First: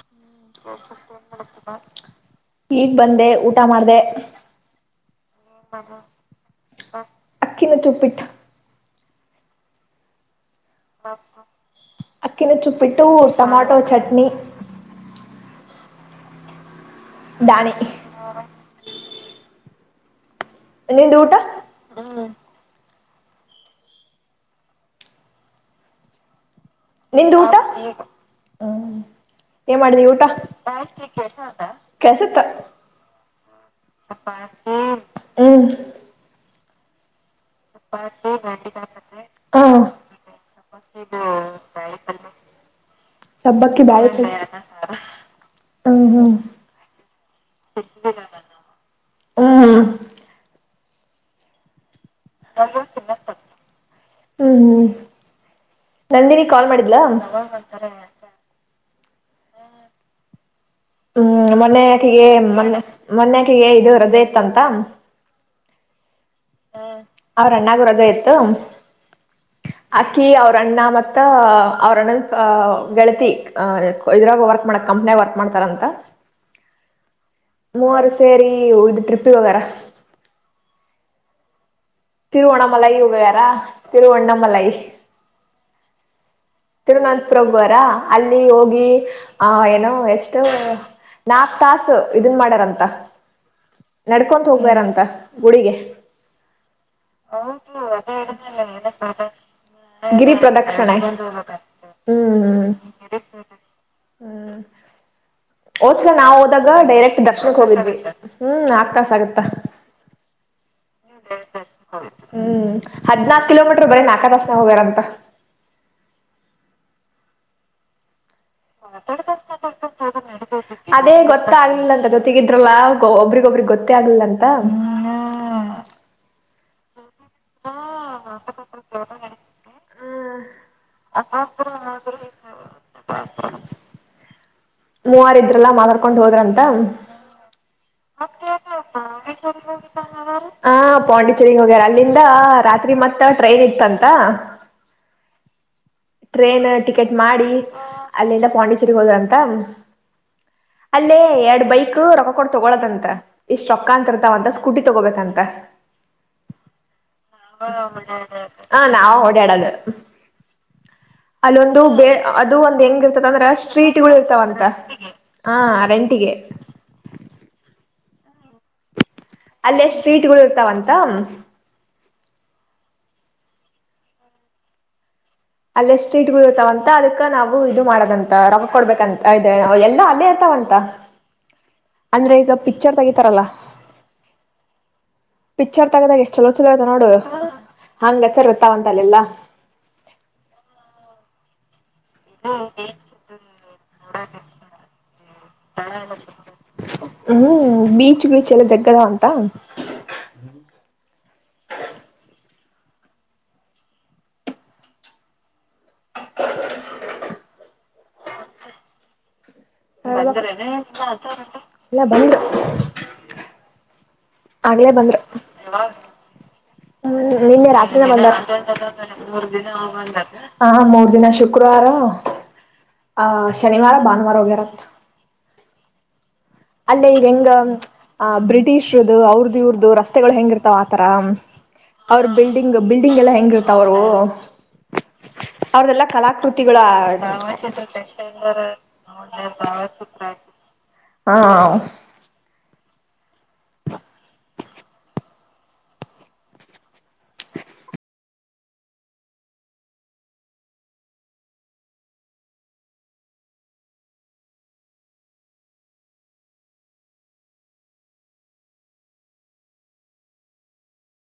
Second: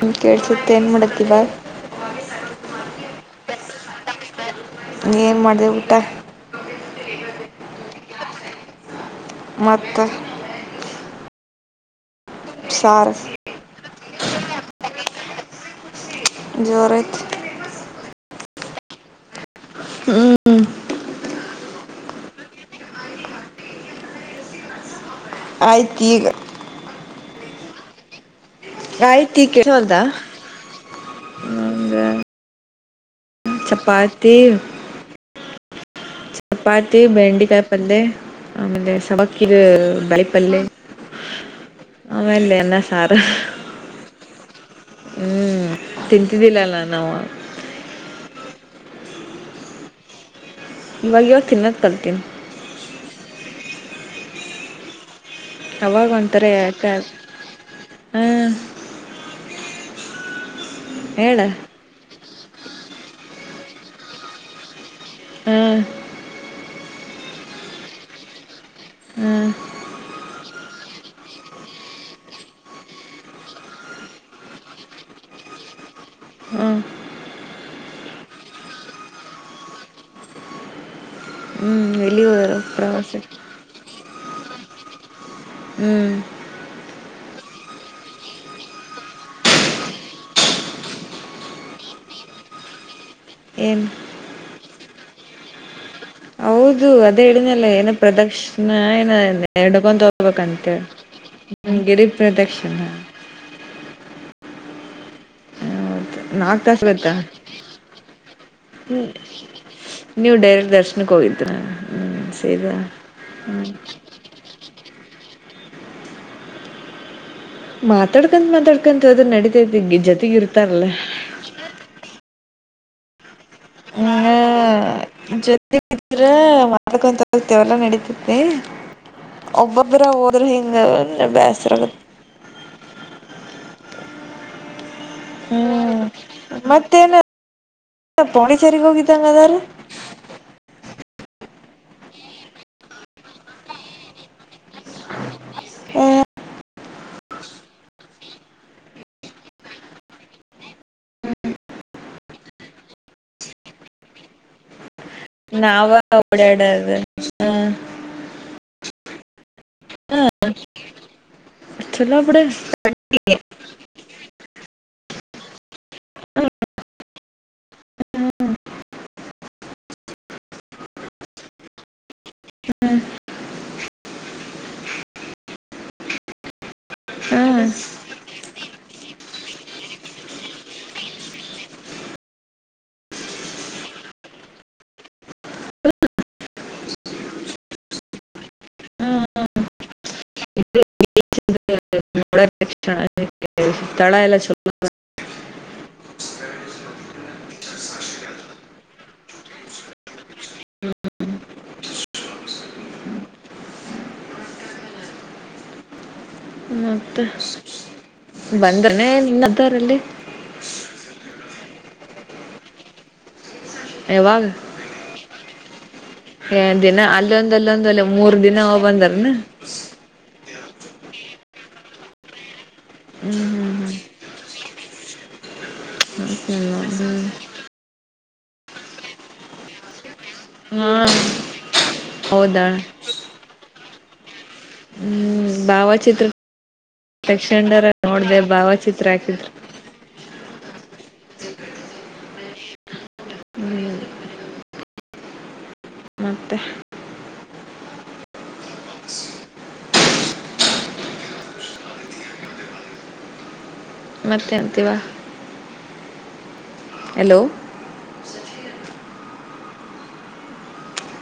ಹ್ಮ್, ಕೇಳಿಸುತ್ತೆ ಏನು ಮಾಡತ್ತೀವ ಈಗ್ ಬಂದೆ ಊಟ ಮಾಡ್ದೆ ಏನ್ ಮಾಡ್ದೇಬಿಟ್ಟ ಅಕ್ಕಿನ ಚೊಪ್ಪಿಟ್ಟ ಮತ್ತ ಹ ಅಕ್ಕಿನ ಚುಪ್ಪಿಟ್ಟು ಸಾರು ಟಮಾಟೊ ಚಟ್ನಿ ಜೋರ ದಾಣಿ ಹ್ಮ್ ನಿ್ದ ಊಟ ಹ್ಮ ಆಯ್ತು ಈಗ ನಿ್ದ ಊಟ ಹ್ಮ್ ಆಯ್ತು ಈಗ ಏನ್ ಕೇಳವಲ್ದಾ ಮಾಡಿದವಿ ಊಟ ನಂಗೆ ಕೆಲ್ಸತ್ತ ಚಪಾತಿ ಹ್ಮ್ ಚಪಾತಿ ಬೆಂಡೆಕಾಯಿ ಪಂದೆ ಆಮೇಲೆ ಸವಾಕ್ಕೀರು ಹ ಬೆಳಪಲ್ಯಾ ಅನ್ನಾ ಸಾಂಬಾರ ಸಬ್ಬಕ್ಕಿ ಬಾಳೆ ಕಾಯಿ ಹ್ಮ್ ಹ್ಮ್ ಹ್ಮ್ ತಿಂತಿದ್ದಿಲ್ಲಲ್ಲ ನಾವು, ಹ್ಮ್ ಹ್ಮ್ ಇವಾಗ ಇವಾಗ ತಿನ್ನೋದು ಕಲ್ತೀನಿ ಹ್ಮ್ ಅವಾಗ ನಂದಿನ ಒಂಥರ ಕಾಲ್ ಯಾಕ ಮಾಡಿದ್ಲಾ? ಹ್ಮ್ ಹೇಳ ಹ್ಮ್ ಮೊನ್ಯಕಿಗೆ ಮೊ ಮೊನ್ಕಿಗೆ ಇದು ರಜೆ ಇತ್ತಂತ ಹ್ಮ ಹ್ಮ್ ಅವ್ರ ಅಣ್ಣಾಗ ರಜೆ ಇತ್ತು ಹ್ಮ್ ಅಕ್ಕಿ ಅವ್ರ ಅಣ್ಣಾ ಮತ್ತ ಅವ್ರ ಅಣ್ಣಾ ಗೆಳತಿ ಇದ್ರಾಗ ವರ್ಕ್ ಮಾಡ ಕಂಪ್ನಿ ವರ್ಕ್ ಮಾಡ್ [inaudible] ರಂತ ಹ್ಮ್ ಮೂವರು ಸೇರಿ ಇದು ಟ್ರಿಪ್ಪಿ ಓಗ್ಯಾರ. ಹ್ಮ್ ಎಲ್ಲಿ ಹೋದರು ತಿರುವಣಮಲೈ ಹೋಗವ್ಯಾರ ಪ್ರವಾಸಕ್ಕೆ ತಿರುವಣಮಲೈ. ಹ್ಮ್ ತಿರುವನಂತಪುರಗುವಾರ ಅಲ್ಲಿ ಹೋಗಿ ಆ ಏನೋ ಎಷ್ಟೋ ನಾಕ್ ತಾಸು ಇದನ್ ಮಾಡ್ಯಾರಂತ. ಏನ್ ನಡ್ಕೊ ಹೋಗ್ಬಾರಂತ ಗುಡಿಗೆ. ಇದು ಅದ ಹೇಳಿನಲ್ಲ ಏನ ಪ್ರದ‌‍ಕ್ಷನೆ ಏನ ನಡ್ಕೊ ಗಿರಿ ಹೋಗ್ಬೇಕಂತ. ಪ್ರದಕ್ಷಿಣೆ ಗುಡಿ ಹ್ಮ್ ಪ್ರದಕ್ಷಿಣೆ ಹಓಚ್ಗ ನಾವವು ಹೋದಾಗ ಗೊತ್ತಾ ಡೈರೆಕ್ಟ್ ದರ್ಶನಕ್ ಹೋಗಿದ್ವಿ ಹ್ಮ್ ನಾಕ ತಾಸ ಆಗತ್ತ. ನ್ಯೂ ಡೆರೆಕ್ಟ ಹ್ಮ್ ಹದ್ನಾಕು ಕಿಲೋಮೀಟರ್ ಬರೀ ನಾಲ್ಕ ತಾಸಿನಾಗ ಹೋಗ್ಯಾರಂತ ಮಾತಾಡ್ಕ ಮಾತಾಡ್ಕಂತ ಹೋದ್ರ ನಡಿತೈತಿ ಜೊತೆಗಿರ್ತಾರಲ್ಲ. ಅದೇ ಗೊತ್ತ ಆಗ್ಲಿಲ್ಲ [unintelligible] ಆಗ್ಲಿಲ್ಲ ಅಂತ ಇನ್ನ ಜೊತೆಗೆ ಇದ್ರ ಕೊಂತ ಹೋಗತೇವಲ್ಲಾ ನಡತತಿ ಒಬ್ಬೊಬ್ಬರ ಹೋದ್ರ ಹಿಂ ಹಿಂಗ ಬ್ಯಾಸ್ ಮೂವಾರ ಇದ್ರಲ್ಲಾ ಮಾತಾಡ್ಕೊಂಡ್ ಹೋದ್ರಂತ ಪೋಂಡಚೇರಿಗ್ ಹೋಗಿದ್ದಂಗ ಅದಾರ ಹ ಪಾಂಡಿಚೆರಿಗ್ ಹೋಗ್ಯಾರ ಅಲ್ಲಿಂದ ರಾತ್ರಿ ಮತ್ತ ಟ್ರೈನ್ ಇತ್ತಂತ. ಆ, ಟ್ರೇನ್ ಟಿಕೆಟ್ ಮಾಡಿ ಅಲ್ಲಿಂದ ಪಾಂಡಿಚೇರಿಗೆ ಹೋದ್ರಂತ. ಅಲ್ಲೇ ಎರಡ್ ಬೈಕ್ ರೊಕ್ಕ ಕೊಡ ತಗೊಳದಂತ ಇಷ್ಟ್ ರೊಕ್ಕ ಅಂತಿರ್ತಾವಂತ ಸ್ಕೂಟಿ ತಗೋಬೇಕಂತ ನಾವ ಓಡಾಡೋದು ಹ ನಾವ್ ಓಡಾಡದು ಅಲ್ಲೊಂದು ಬ ಚಲೋ ಬಿಡ ಅದು ಒಂದ ಹೆಂಗ ಇರ್ತದ ಅಂದ್ರೆ ಸ್ಟ್ರೀಟ್ಗಳು ಇರ್ತಾವಂತ, ಹಾ ರಂಟಿಗೆ ಅಲ್ಲೇಷ್ಟ ಸ್ರೀಟ್ಗಳು ಇರ್ತಾವಂತ, [inaudible] ಅಲ್ಲ ಸೀಟ್ ಗತಾವಂತ ಅದಕ್ಕ ಹಾ ನಾವು ಇದು ಮಾಡದಂತ ರೊಕ್ಕ ಕೊಡ್ಬೇಕಂತ ಇದೆ ಎಲ್ಲ ಅಲ್ಲೇ ಇರ್ತಾವಂತ. ಅಂದ್ರೆ ಈಗ ಪಿಕ್ಚರ್ ತಗಿತಾರಲ್ಲ. ಪಿಕ್ಚರ್ ತಗದಾಗ, ಎಷ್ಟಲೋಚದ ಆಯತ ನೋಡದು. ಹಂಗ ಚಲೊ ಇರ್ತ್ತಾವಂತ ಅಲ್ಲೆಲ್ಲಾ. [unintelligible] [unintelligible] ಹ್ಮ್ ಬೀಚ್ ಬೀಚ್ ಎಲ್ಲ ಜಗ್ಗದ ಅಂತ, ಹ ಮತ್ತೆ ಬಂದ್ರನೆೇ ಇನ್ನ, ಅದಾರಲ್ಲಿ ಇಲ್ಲ ಬಂದ [unintelligible] ಯಾವಾಗ ಆಗ್ಲೇ ಬಂದರು ಏ ದಿನ ಹ್ಮ ಅಲ್ಲೊಂದ್ ನಿನ್ನೆ ಅಲ್ಲೊಂದ್ ರಾತ್ರಿ ಅಲ್ಲ ಬಂದ ಮೂರ್ ದಿನ ಹೋಗ್ ಬಂದಾರನ ಮೂರು ದಿನ ಹ ಬಂದ ಹ ಮೂರ್ ದಿನ ಶುಕ್ರವಾರ ಆ ಹ್ಮ್ ಶನಿವಾರ ಭಾನುವಾರ ಹೋಗಿರತ್ತ ಹಕಲ್ಲ ಅಲ್ಲೇ ಈಗ ಹೆಂಗ ಆ ಬ್ರಿಟಿಷ್ರುದ ಅವ್ರದ್ದ ಇ್ರದ್ದು ರಸ್ ಹೆಂಗ ಇರ್ತಾವ್ ಹಾ ಆತರ ಅವರು ಹೌದಾ ಬಿಲ್ಡಿಂಗ್ ಬಿಲ್ಡಿಂಗ್ ಎಲ್ಲ ಹೆಂಗ ಇರ್ತಾವ ಅವರು ಹ್ಮ್ ಅವ್ರದೆೆಲ್ಲಾ ಭಾವಚಿತ್ರ ಕಲಾಕೃತಿಗಳುತ್ರ ತಕ್ಷಣರ ನೋಡ್ದೆ ಭಾವಚಿತ್ರ ಹಾಕಿದ್ರು ಹಾ ಹ್ಮ್ ಮತ್ತೆ ಮತ್ತೆ ಅಂತೀವಾ ಹಲೋ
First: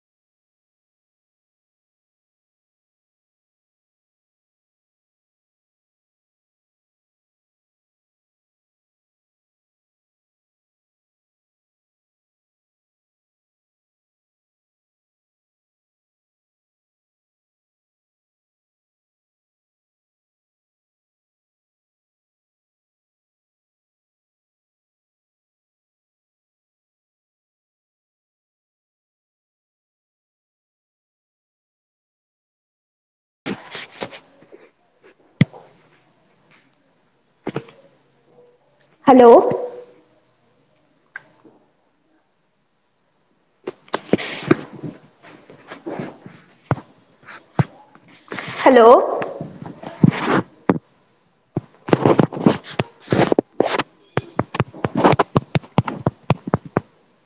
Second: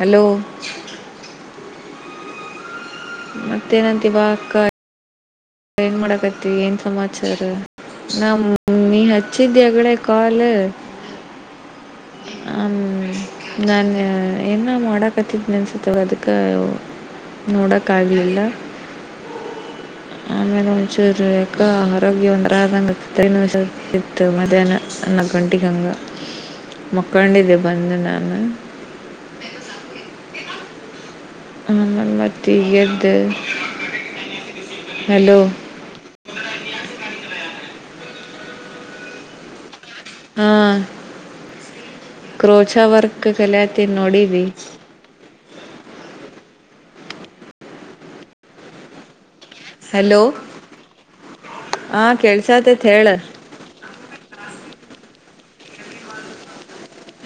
ಹಲೋ ಮತ್ತೇನಂತ ಇಿವ ಕ [unintelligible] ಏನ್ ಮಾಡಕತಿ ಏನ್ ಸಮಾಚಾರ ನ ನೀ ಹಚ್ಚಿದ್ದಿ ಹೆಗ್ಡೆ ಕಾಲ್ ಹ [unintelligible] ಹ ನಾನು ಏನ ಮಾಡಕತ್ತಿದ್ನಿ ಅನ್ಸತ್ತೆಾಗ ಅದಕ್ಕೆ [unintelligible] ನೋಡಕ್ಕ ಆಾಗಲಿಲ್ಲ ಹ [unintelligible] ಆಮೇಲೆ ಮುಂಚೂರು ಯಾಕ್ಕ ಆರೋಗ್ಯ ಒಂದರ ಆದಂಗನ ಇತ್ತು ಮಧ್ಯಾಹ್ನ [unintelligible] ನನ್ನಕಂಠಿಕಂಗ ಮಕ್ಕಂಡ ದಬ್ಬಂದಿ ನಾನ ಹ [unintelligible] ಹನ್ಮ್ಮತಿಯ್ದ ಹಲೋ ಹಲೋ ಹ್ಮ್ ಕ್ರೋಚ ವರ್ಕ್ ಕಲತನ್ಿ [unintelligible] ನೋಡವಿ ಹಲೋ ಹಲೋ ಹಾ ಕೆಲ್ಸತೇತ್ ಹೇಳ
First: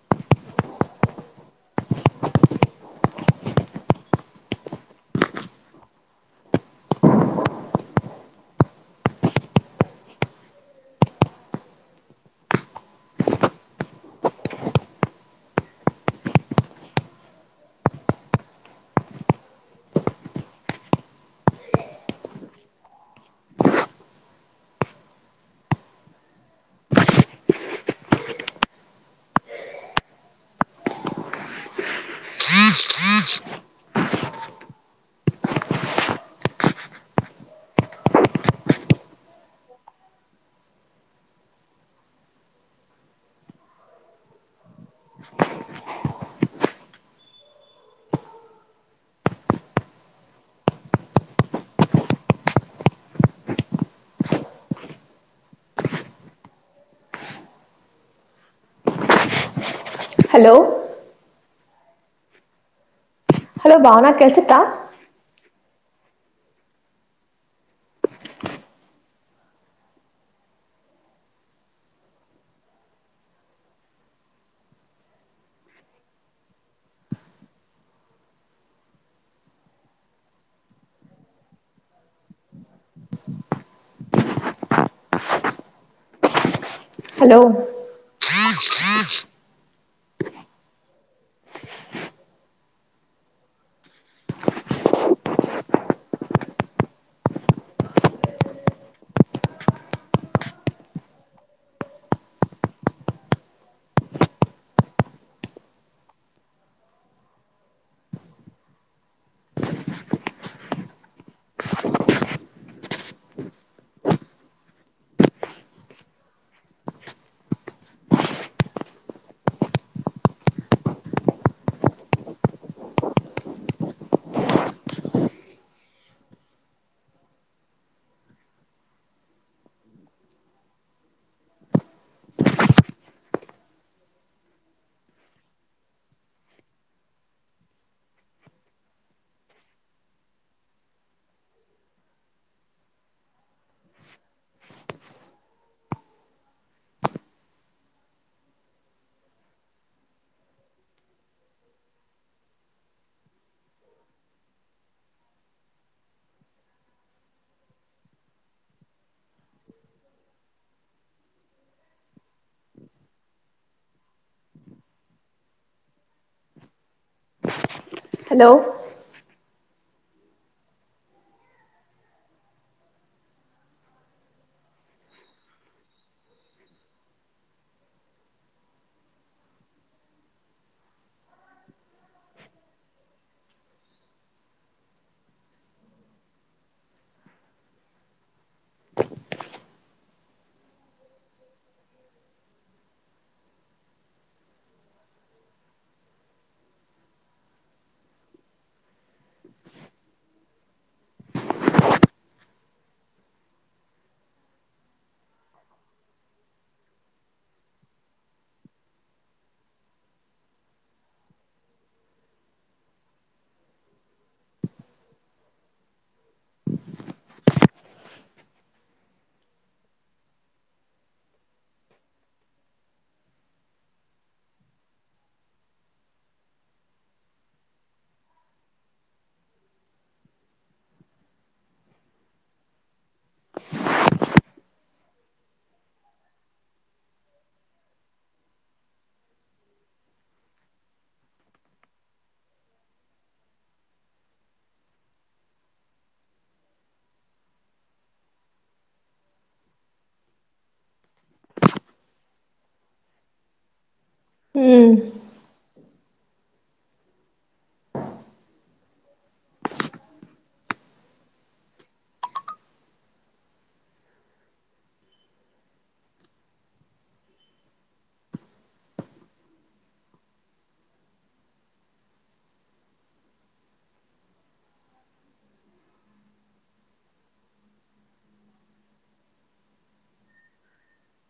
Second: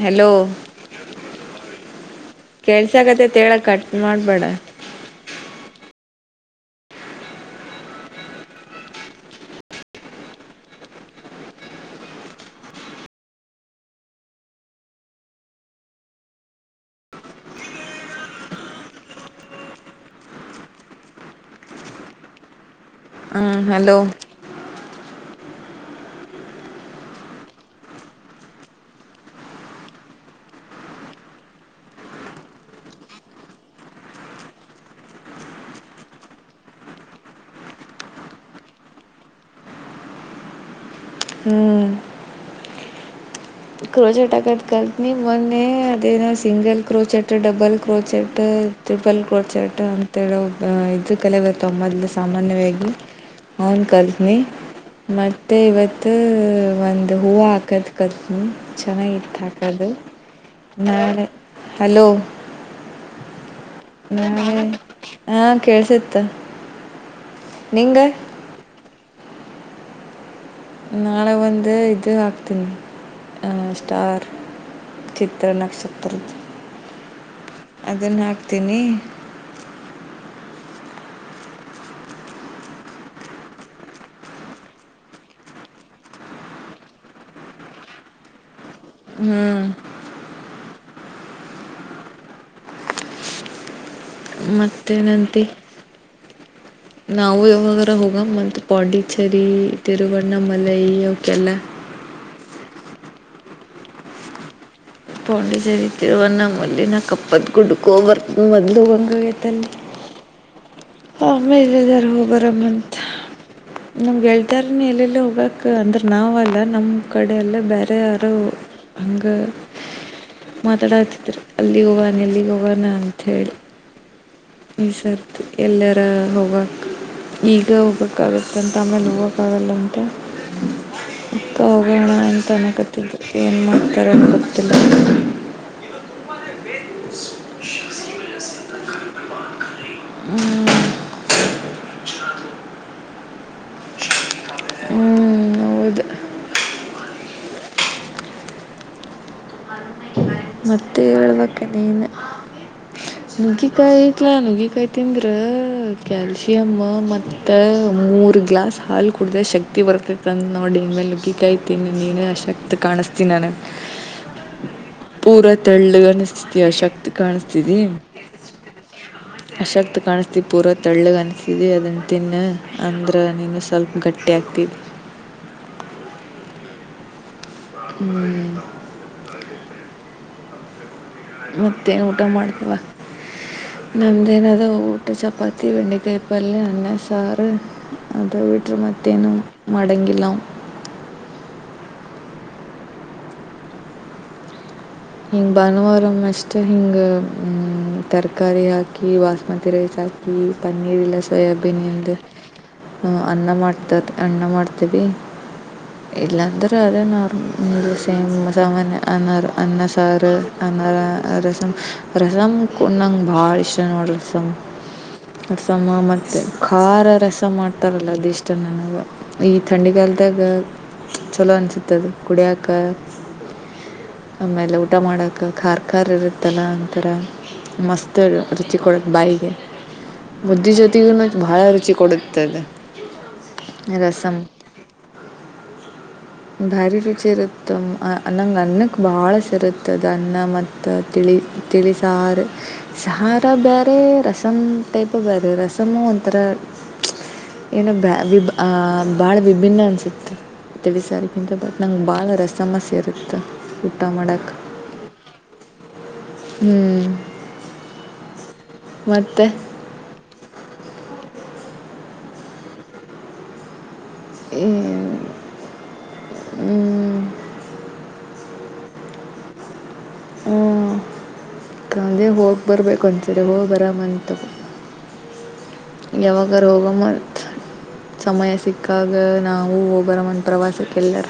ಹಲೋ [inaudible] ಕೆಲ್ಸ ಆಕತ್ತತ್ ಹೇಳ ಕಟ್ ಮಾಡ್ಬೇಡ ಹ್ಮ ಹಲೋ ಕ್ೀ್ ಕ್ೀ [unintelligible] ಹ್ಮ್ ಕ್ರೋಚೆಟ್ ಆಾಕಟ್ ಕಲ್ತ್ನ ಮೊನ್ನೆ ಅದೇನ single crochet double crochet triple ಕಡ್ಚಟ ಅಂತೇಳ ಇದದು ಕಲೆ ಬರ್ತ ಮೊದ್ಲು ಸಾಮಾನ್ಯವಾಗಿವಾಗಿ ಅವೌನ್ ಕಲ್ತನ ಮತ್ತೆ ಇವತ್ ಒಂದ್ ಹೂವು ಹಾಕದ [unintelligible] ಕರ್ಿ ಚೆನ್ನಾಗಿತ್ತು ಹಾಕೋದು ಹಲೋ ನಾಳೆ ಹಲೋ ಹಲೋ ಭಾವನಾ ನ ಕೆಲ್ಸತ್ತಾ ಹಾ ಕೇಳ್ಸಿತ್ತ ನಿಂಗ [unintelligible] ನಾಳೆ ಒಂದು ಇದು ಹಾಕ್ತೀನಿ ಹ ಸ್ಟಾರ್ ಚಿತ್ರನಕ್ಷತ್ರ ಅದನ್ನ ಹಾಕ್ತೀನಿ ಹಲೋ [inaudible] ಹ್ಞೂ ಮತ್ತೇನಂತೆ [unintelligible] ನಾವು ಯಾವಾಗ ಹೋಗ ಮಂತ ಪಾಂಡಿಚರಿ ತಿರುವಣ್ಣ ಮಲೈ ಅವಕಲ್ಲ [unintelligible] ಪಾಂಡಿಜರಿತಿರುವ ನ ಮಲ್ಲಿಿನ ಕಪ್ಪದ ಗುಡ್ಕೋ ಬರ್ತ ಬಂದು ಗಂಗಗತಲ್ಲಿ [unintelligible] ಹಾ ಮೇಲೆಧಾರ ಹ ಬರಮಂತ ನಮ್ಗೆೇಳ್ತಾರನು ಎಲ್ಲೆಲ್ಲಿ ಹೋಗ್ಕ್ ಅಂದ್ರೆ ನಾವಲ್ಲ ನಮ್ಮ ಕಡೆಯೆಲ್ಲ ಬೇರೆ ಯಾರು ಹಂಗೆ ಮಾತಾಡತಿದ್ರ ಅಲ್ಲಿಗೆ ಹೋಗವಾನ ಎಲ್ಲಿಗೆ ಹೋಗಾನ ಅಂತ ಹೇಳಿ ಈ ಸರ್ತ್ ಎಲ್ಲಾರ ಹೋಗಕ್ ಈಗ ಹೋಗಕ್ಕಾಗಲ್ಲಂತ ಆಮೇಲೆ ಹೋಗೋಕ್ಕಾಗಲ್ಲಂತೆ ಹೋಗೋಣ ಎಂತನ ಗತ್ತಿದ್ದು ಏನು ಮಾಡ್ತಾರೆ ಅಂತ ಗೊತ್ತಿಲ್ಲ ಹ್ಮ್ ಹೌದು ಮತ್ತೆ ಹೇಳ ನುಗ್ಗಿಕಾಯಿ ತ್ಲಾ ನುಗ್ಗಿಕಾಯಿ ತಿಂದ್ರ ಕ್ಯಾಲ್ಸಿಯಮ್ ಮತ್ತ ಮೂರ್ ಗ್ಲಾಸ್ ಹಾಲು ಕುಡ್ದ ಶಕ್ತಿ ಬರ್ತ್ತೈತ್ತಂದ ನೋಡಿ ಮೇಗಿಕೈತೀನಿ ನೀನ ಆ ಶಕ್ತಿ ಕಾಣಿಸ ಿನಾನ [inaudible] ಪೂರಾ ತೆಳ್ಳಗನಿಸ್ತತಿಯ ಶಕ್ತಿ ಕಾಣಸ್ತಿದಿ ಹಲೋ ಅಶಕ್ತ ಕಾಣಿಸತ ಪೂರಾ ತಳ್ಳಗ್ ಅನಿಸ್ತಿ ಅದನ್ನ ತಿನ್ ಅಂದ್ರ ನೀನು ಸ್ವಲ್ಪ ಗಟ್ಟಿ ಆಕ್ಟ [inaudible] ಮಿಂದ ಮತ್ತೆ ಊಟ ಮಾಡ್ತವ ನಮ್ದೇನಾದ ಊಟ ಚಪಾತಿ ಬೆಂಡೆಕಾಯಿ ಪಲ್ಯ ಅನ್ನ ಸಾರು ಅದ ವೀಟ್ಟರು ಮತ್ತೇನನು ಮಡಂಗಿಲ್ಲವು ಹ ಹಿಂಗ್ ಭಾನುವಾರ ಅಷ್ಟ ಹಿಂಗ್ಮ ತರಕಾರಿ ಹಾಕಿ ಬಸ್ಮತಿ ರೈಸ್ಕ ಬಾಕಿ ಪನ್ನೀರ್ ಇಲ್ಲ ಸೋಯಾಬೀನ್ ಉಂದು ಹ ಅನ್ನ ಮಾಡ್ತಾರ ಅನ್ನ ಮಾಡ್ತೇವಿ ಇಲ್ಲಾಂದ್ರೂ ಅದೇ ಸಾಮಾನ್ಯ ಅನ್ನು ಅನ್ನ ಸರ್ ಅನ್ನ ರಸಂ್ ರಸಮ್ ನಂಗೆ ಭಾಳ ಇಷ್ಟ ನೋಡು ರಸಮ್ ಸ ಮತ್ತೆ ಖಾರ ರಸ ಮಾಡ್ತಾರಲ್ಲ ಅದೆಷ್ಟ ನನಗ ಈ ಥಂಡಿಗಾಲ ಲ್ದಾಗ ಚಲೋ ಅನ್ಸದ ಗುಡಿಯಕ ಆಮೇಲೆ ಊಟ ಮಾಡೋಕ ಖಾರ್ಖಾರ್ ಇರುತ್ತಲ್ಲ ಒಥರ ಮಸ್ತರು ರುಚಿಕರಕ್ ಬಾಯಿಗೆ ಮುದ್ಧಿಜೊತೆಗ ಬಹಳ ರುಚಿ ಕೊಡುತ್ತದೆ ರಸಮ ಬಾರಿ ರುಚಿರುತ್ತ ನಂಗ ಅನ್ನಕ್ ಬಾಳ ಸರುತ್ತ ಮತ್ತುದನ್ನ ಮತ್ತು ತಿಳಿ ತಿಳಿ ಸಾರ ಸಾರ ಬೇರೆ ರಸಂ ಟೈಪಬದು ರಸಮ ಒಂಥರ ಏನೋ ಬ ವಿ ಆ ಬಾಳ ವಿಭಿನ್ನ ಅನ್ಸತ್ೆ ತಿಳಿಸಾರಿಕಿಂತ ಬಟ್ ನಂಗೆ ಭಾಳ ರಸ ಸಮಸ್ಯೆ ಇರುತ್ತ ಊಟ ಮಾಡಕ್ ಹ್ಮ್ ಹ್ಮ್ ಮತ್ತೆ ಹ್ಮ ಹ್ಮ ಹ್ಮ್ ಕದೆ ಹೋಗಿ ಬರ್ಬೇಕು ಅನ್ಸದೆ ಹೋಗಿ ಬರ ಮಂತ ಯಾವಾಗ ಹೋಗ ಮರ್ ಸಮಯ ಸಿಕ್ಕಾಗ ನಾವೂ ಹೋಗರ ಮನ್ ಪ್ರವಾಸಕ್ಕೆಲ್ಲರ